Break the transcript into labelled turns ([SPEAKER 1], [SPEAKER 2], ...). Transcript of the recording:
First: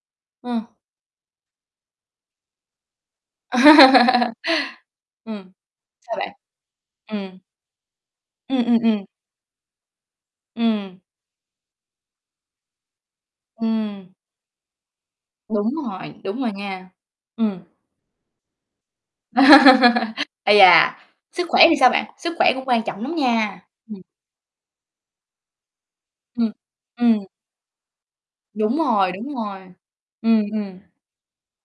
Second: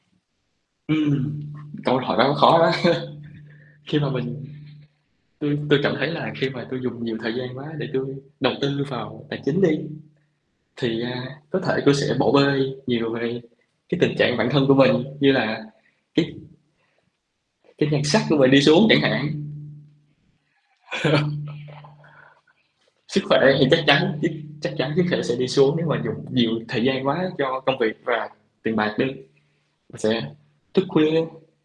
[SPEAKER 1] Ờ.
[SPEAKER 2] Ừm, câu hỏi đó khó đó. Khi mà mình
[SPEAKER 1] Ừm.
[SPEAKER 2] tui tui cảm thấy
[SPEAKER 1] Sao bạn?
[SPEAKER 2] là khi mà tui dùng nhiều thời
[SPEAKER 1] Ừm.
[SPEAKER 2] gian quá để tui đầu
[SPEAKER 1] Ừm, ừm,
[SPEAKER 2] tư
[SPEAKER 1] ừm.
[SPEAKER 2] vào tài chính đi,
[SPEAKER 1] Ừm.
[SPEAKER 2] thì, a, có thể tôi sẽ bỏ bê nhiều về cái
[SPEAKER 1] Ừm.
[SPEAKER 2] tình trạng bản thân của mình như là
[SPEAKER 1] Đúng rồi,
[SPEAKER 2] cái
[SPEAKER 1] đúng rồi nha. Ừm.
[SPEAKER 2] cái nhan sắc của mình đi xuống chẳng hạn.
[SPEAKER 1] Ây da! Sức khỏe thì sao bạn? Sức khỏe cũng quan trọng lắm
[SPEAKER 2] Sức khỏe
[SPEAKER 1] nha,
[SPEAKER 2] thì chắc
[SPEAKER 1] ừm.
[SPEAKER 2] chắn dứt chắc chắn sức khoẻ sẽ đi xuống, nếu mà dùng
[SPEAKER 1] Ừm,
[SPEAKER 2] nhiều thời gian
[SPEAKER 1] ừm.
[SPEAKER 2] quá cho công việc và tiền
[SPEAKER 1] Đúng
[SPEAKER 2] bạc đi,
[SPEAKER 1] rồi, đúng rồi.
[SPEAKER 2] và sẽ
[SPEAKER 1] Ừm,
[SPEAKER 2] thức
[SPEAKER 1] ừm.
[SPEAKER 2] khuya.